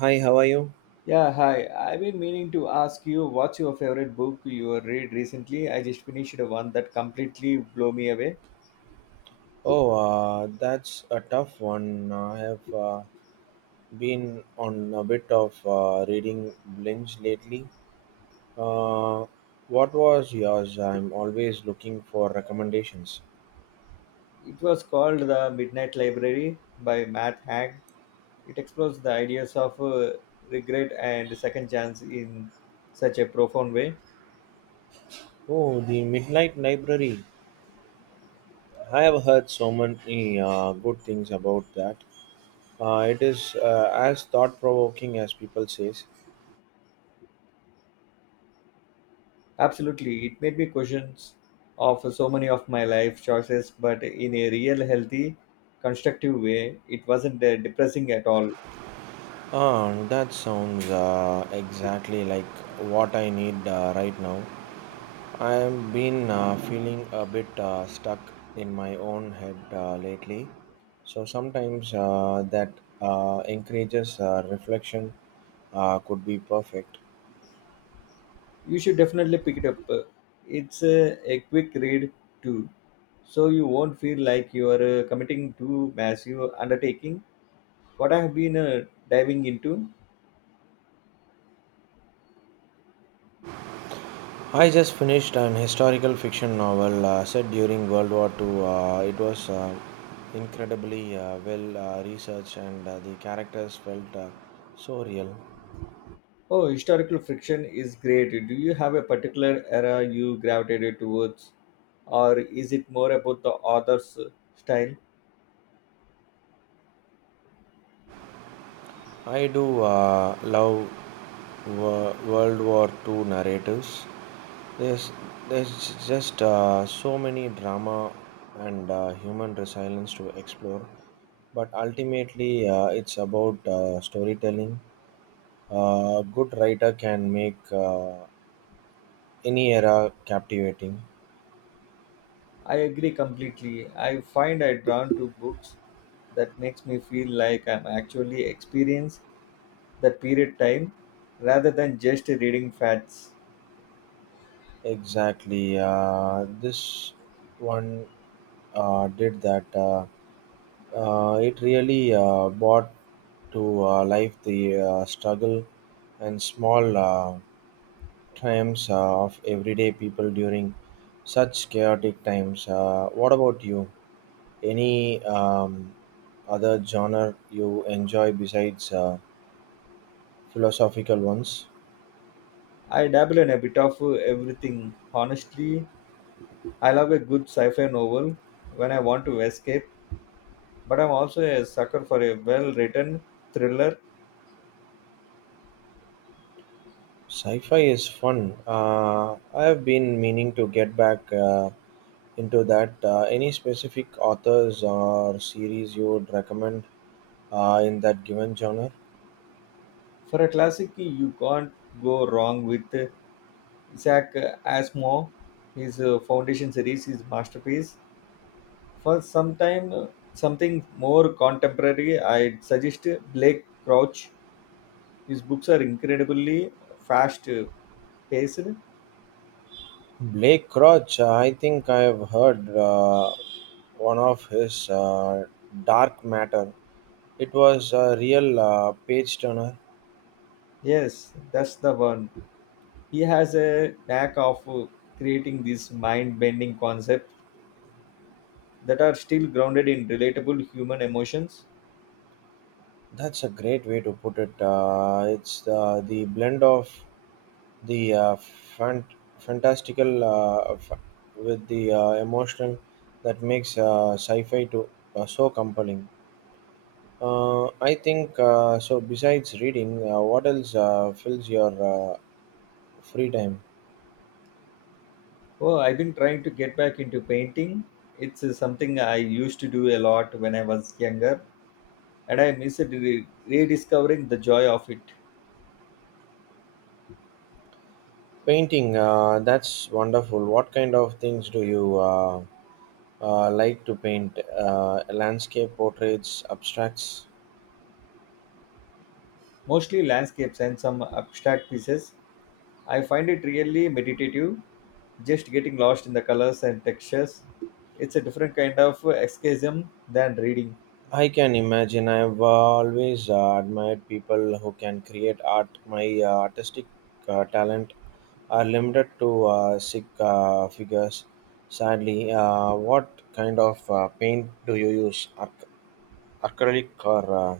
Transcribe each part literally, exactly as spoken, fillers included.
Hi, how are you? Yeah, hi. I've been meaning to ask you, what's your favorite book you read recently? I just finished one that completely blew me away. Oh, uh, that's a tough one. Uh, I have uh, been on a bit of uh, reading binge lately. Uh, what was yours? I'm always looking for recommendations. It was called The Midnight Library by Matt Haig. It explores the ideas of uh, regret and second chance in such a profound way. Oh, the Midnight Library. I have heard so many uh, good things about that. Uh, it is uh, as thought-provoking as people says. Absolutely, it made me questions of so many of my life choices, but in a real, healthy, constructive way. It wasn't uh, depressing at all. Ah, that sounds uh, exactly like what I need uh, right now. I have been uh, feeling a bit uh, stuck in my own head uh, lately. So sometimes uh, that uh, encourages uh, reflection uh, could be perfect. You should definitely pick it up. It's a, a quick read too, so you won't feel like you are uh, committing to massive undertaking. What I have been uh, diving into, I just finished an historical fiction novel uh, set during World War two. Uh, it was uh, incredibly uh, well uh, researched and uh, the characters felt uh, so real. oh, historical fiction is great. Do you have a particular era you gravitated towards, or is it more about the author's style? I do uh, love wo- World War two narratives. There's there's just uh, so many drama and uh, human resilience to explore, but ultimately uh, it's about uh, storytelling. A good writer can make uh, any era captivating. I agree completely. I find I drawn to books that makes me feel like I'm actually experienced that period time rather than just reading facts. Exactly, uh, this one uh, did that. Uh, uh, It really uh, brought to uh, life the uh, struggle and small uh, triumphs uh, of everyday people during such chaotic times. Uh, what about you? Any um, other genre you enjoy besides uh, philosophical ones? I dabble in a bit of uh, everything. Honestly, I love a good sci fi novel when I want to escape, but I'm also a sucker for a well written thriller. Sci-fi is fun. Uh, I have been meaning to get back uh, into that. Uh, any specific authors or series you would recommend uh, in that given genre? For a classic, you can't go wrong with uh, Isaac Asimov. His uh, Foundation series is masterpiece. For some time, uh, something more contemporary, I'd suggest uh, Blake Crouch. His books are incredibly fast, uh, paced? Blake Crouch, uh, I think I have heard uh, one of his uh, Dark Matter. It was a real uh, page turner. Yes, that's the one. He has a knack of uh, creating these mind bending concepts that are still grounded in relatable human emotions. That's a great way to put it. Uh, it's uh, the blend of the uh, fant- fantastical uh, f- with the uh, emotional that makes uh, sci-fi to uh, so compelling. Uh, I think uh, so. Besides reading, uh, what else uh, fills your uh, free time? Oh, I've been trying to get back into painting. It's uh, something I used to do a lot when I was younger, and I miss it, re- rediscovering the joy of it. Painting, uh, that's wonderful. What kind of things do you uh, uh, like to paint? Uh, landscape, portraits, abstracts? Mostly landscapes and some abstract pieces. I find it really meditative, just getting lost in the colors and textures. It's a different kind of escapism than reading. I can imagine. I've always uh, admired people who can create art. My uh, artistic uh, talent are limited to uh, sick uh, figures, sadly. Uh, what kind of uh, paint do you use? Ac- acrylic or uh,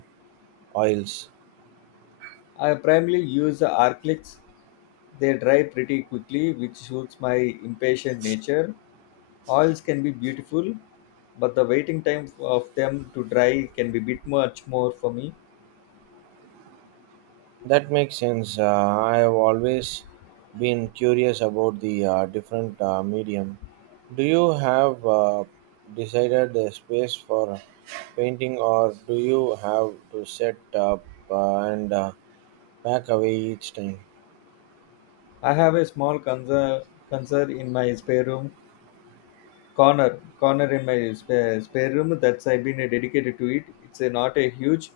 oils? I primarily use Arclix. They dry pretty quickly, which suits my impatient nature. Oils can be beautiful, but the waiting time of them to dry can be bit much more for me. That makes sense. Uh, I have always been curious about the uh, different uh, medium. Do you have uh, decided a space for painting, or do you have to set up uh, and uh, pack away each time? I have a small conser- conser in my spare room corner corner in my spare, spare room that's I've been uh, dedicated to it. It's uh, not a huge,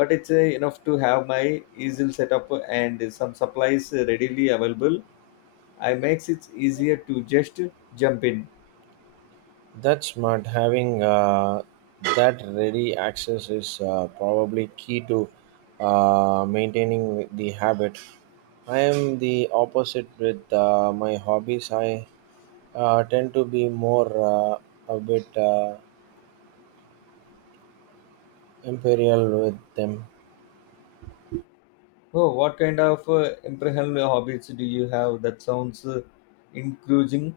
but it's uh, enough to have my easel setup and some supplies readily available. I makes it easier to just jump in. That's smart. Having uh, that ready access is uh, probably key to uh, maintaining the habit. I am the opposite with uh, my hobbies. I uh, tend to be more uh, a bit uh, imperial with them. Oh, what kind of uh, impressive hobbies do you have? That sounds uh, increasing.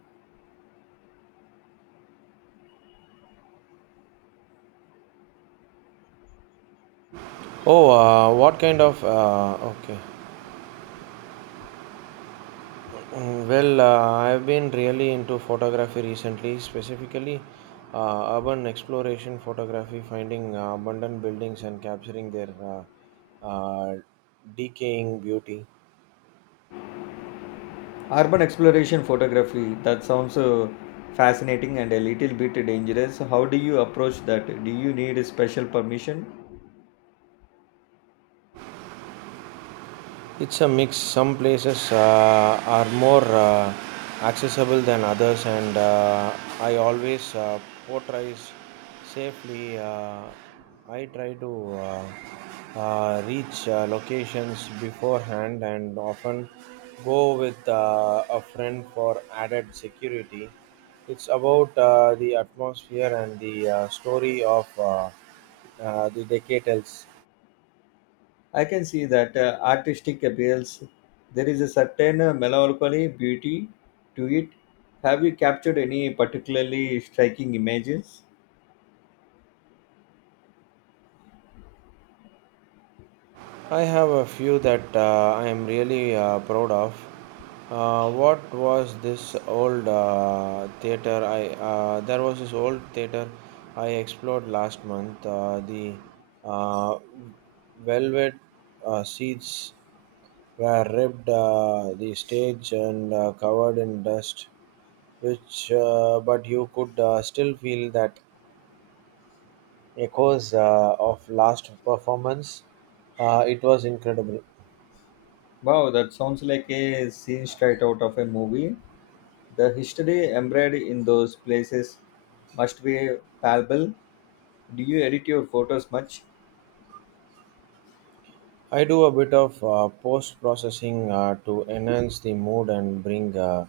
Oh, uh, what kind of uh, okay. Mm, well, uh, I've been really into photography recently, specifically uh, urban exploration photography, finding uh, abandoned buildings and capturing their uh, uh, decaying beauty. Urban exploration photography, that sounds uh, fascinating and a little bit dangerous. How do you approach that? Do you need a special permission? It's a mix. Some places uh, are more uh, accessible than others, and uh, I always uh, portrays safely. Uh, I try to uh, uh, reach uh, locations beforehand and often go with uh, a friend for added security. It's about uh, the atmosphere and the uh, story of uh, uh, the decatals. I can see that uh, artistic appeals. There is a certain uh, melancholy beauty to it. Have you captured any particularly striking images? I have a few that uh, I am really uh, proud of. Uh, what was this old uh, theater? I uh, there was this old theater I explored last month. Uh, the uh, velvet uh, seats were ripped, uh, the stage and uh, covered in dust. Which, uh, but you could uh, still feel that echoes uh, of last performance. Uh, it was incredible. Wow, that sounds like a scene straight out of a movie. The history embedded in those places must be palpable. Do you edit your photos much? I do a bit of uh, post processing uh, to enhance the mood and bring uh,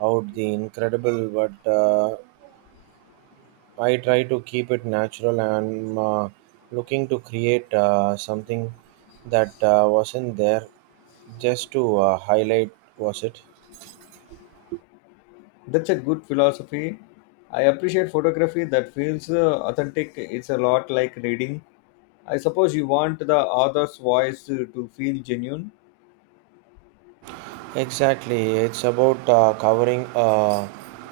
out the incredible, but uh, I try to keep it natural. And I'm uh, looking to create uh, something that uh, wasn't there just to uh, highlight, was it? That's a good philosophy. I appreciate photography that feels uh, authentic. It's a lot like reading. I suppose you want the author's voice to, to feel genuine. Exactly, it's about uh, covering a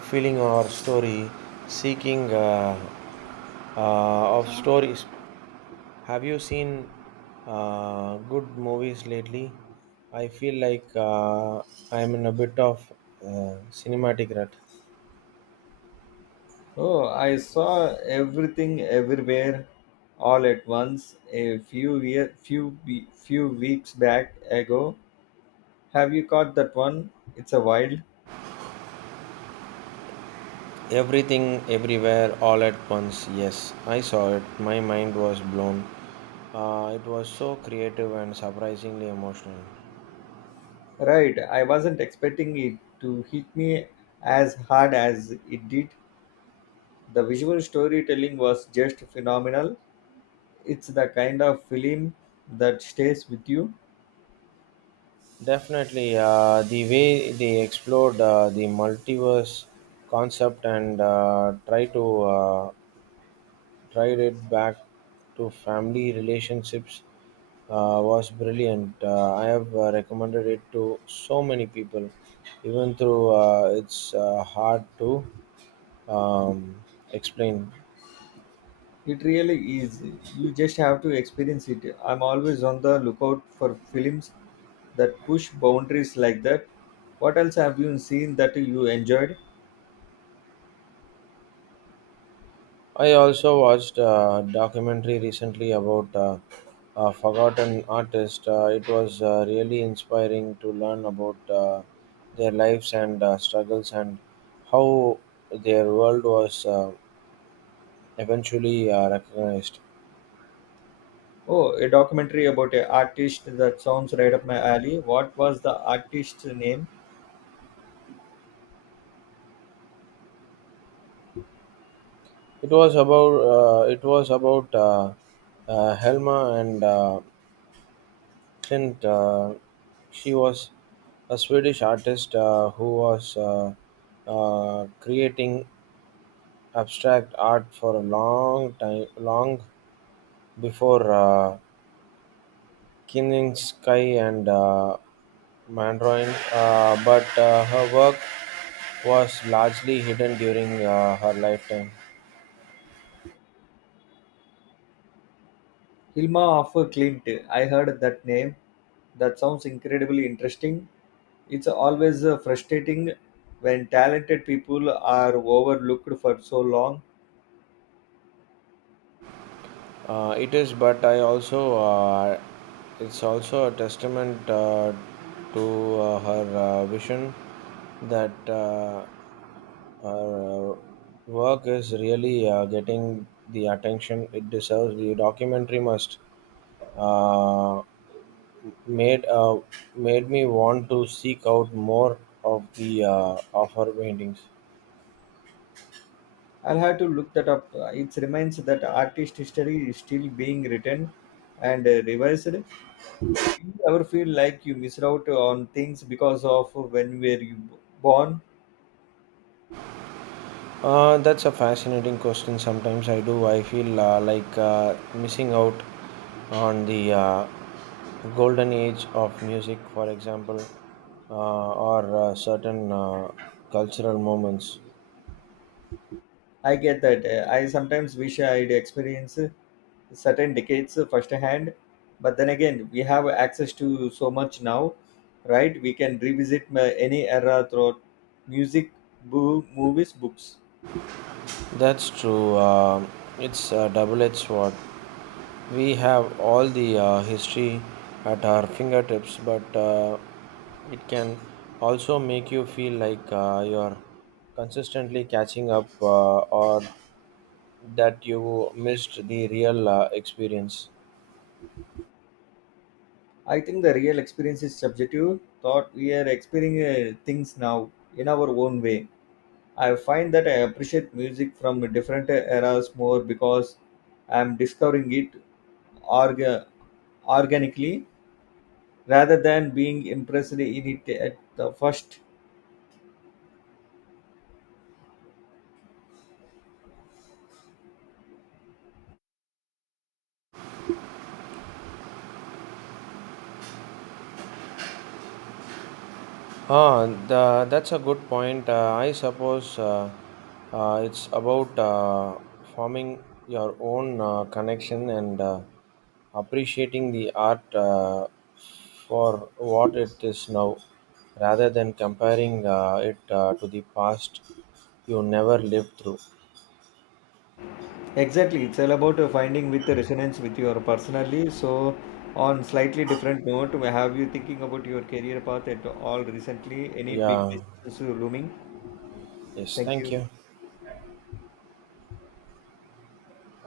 feeling or story, seeking uh, uh, of stories. Have you seen uh, good movies lately? I feel like uh, I'm in a bit of uh, cinematic rut. Oh, I saw Everything Everywhere All at Once a few year, few we- few weeks back ago. Have you caught that one? It's a wild. Everything, everywhere, all at once. Yes, I saw it. My mind was blown. Uh, it was so creative and surprisingly emotional. Right, I wasn't expecting it to hit me as hard as it did. The visual storytelling was just phenomenal. It's the kind of film that stays with you. Definitely, uh, the way they explored uh, the multiverse concept and uh, try to uh, tried it back to family relationships uh, was brilliant. Uh, I have uh, recommended it to so many people, even through uh, it's uh, hard to um, explain. It really is. You just have to experience it. I'm always on the lookout for films that push boundaries like that. What else have you seen that you enjoyed? I also watched a documentary recently about uh, a forgotten artist. Uh, it was uh, really inspiring to learn about uh, their lives and uh, struggles and how their world was. Uh, eventually uh, recognized. Oh, a documentary about an artist, that sounds right up my alley. What was the artist's name? It was about uh, it was about uh, uh, Helma and uh, Clint. Uh, she was a Swedish artist uh, who was uh, uh, creating abstract art for a long time, long before uh, Kininsky and uh, Mandarin. Uh, but uh, her work was largely hidden during uh, her lifetime. Hilma of Klint. I heard that name. That sounds incredibly interesting. It's always uh, frustrating when talented people are overlooked for so long. Uh, it is, but I also uh, it's also a testament uh, to uh, her uh, vision that uh, her uh, work is really uh, getting the attention it deserves. The documentary must uh, made uh, made me want to seek out more of the uh, of her paintings. I'll have to look that up. Uh, It reminds that artist history is still being written and uh, revised. Do you ever feel like you miss out on things because of when were you born? Uh, that's a fascinating question. Sometimes I do. I feel uh, like uh, missing out on the uh, golden age of music, for example, uh, or uh, certain uh, cultural moments. I get that. Uh, I sometimes wish I'd experienced certain decades firsthand, but then again, we have access to so much now, right? We can revisit uh, any era throughout music, boo, movies, books. That's true. Uh, it's a double edged sword. We have all the uh, history at our fingertips, but uh, it can also make you feel like uh, you're consistently catching up uh, or that you missed the real uh, experience. I think the real experience is subjective. Thought we are experiencing uh, things now in our own way. I find that I appreciate music from different eras more because I'm discovering it orga- organically rather than being impressed in it at the first. Ah, the, that's a good point. Uh, I suppose uh, uh, it's about uh, forming your own uh, connection and uh, appreciating the art uh, for what it is now, rather than comparing uh, it uh, to the past you never lived through. Exactly, it's all about uh, finding with the resonance with your personally. So, on slightly different note, have you thinking about your career path at all recently? Any big Yeah. decisions uh, looming? Yes. Thank Thank you. you.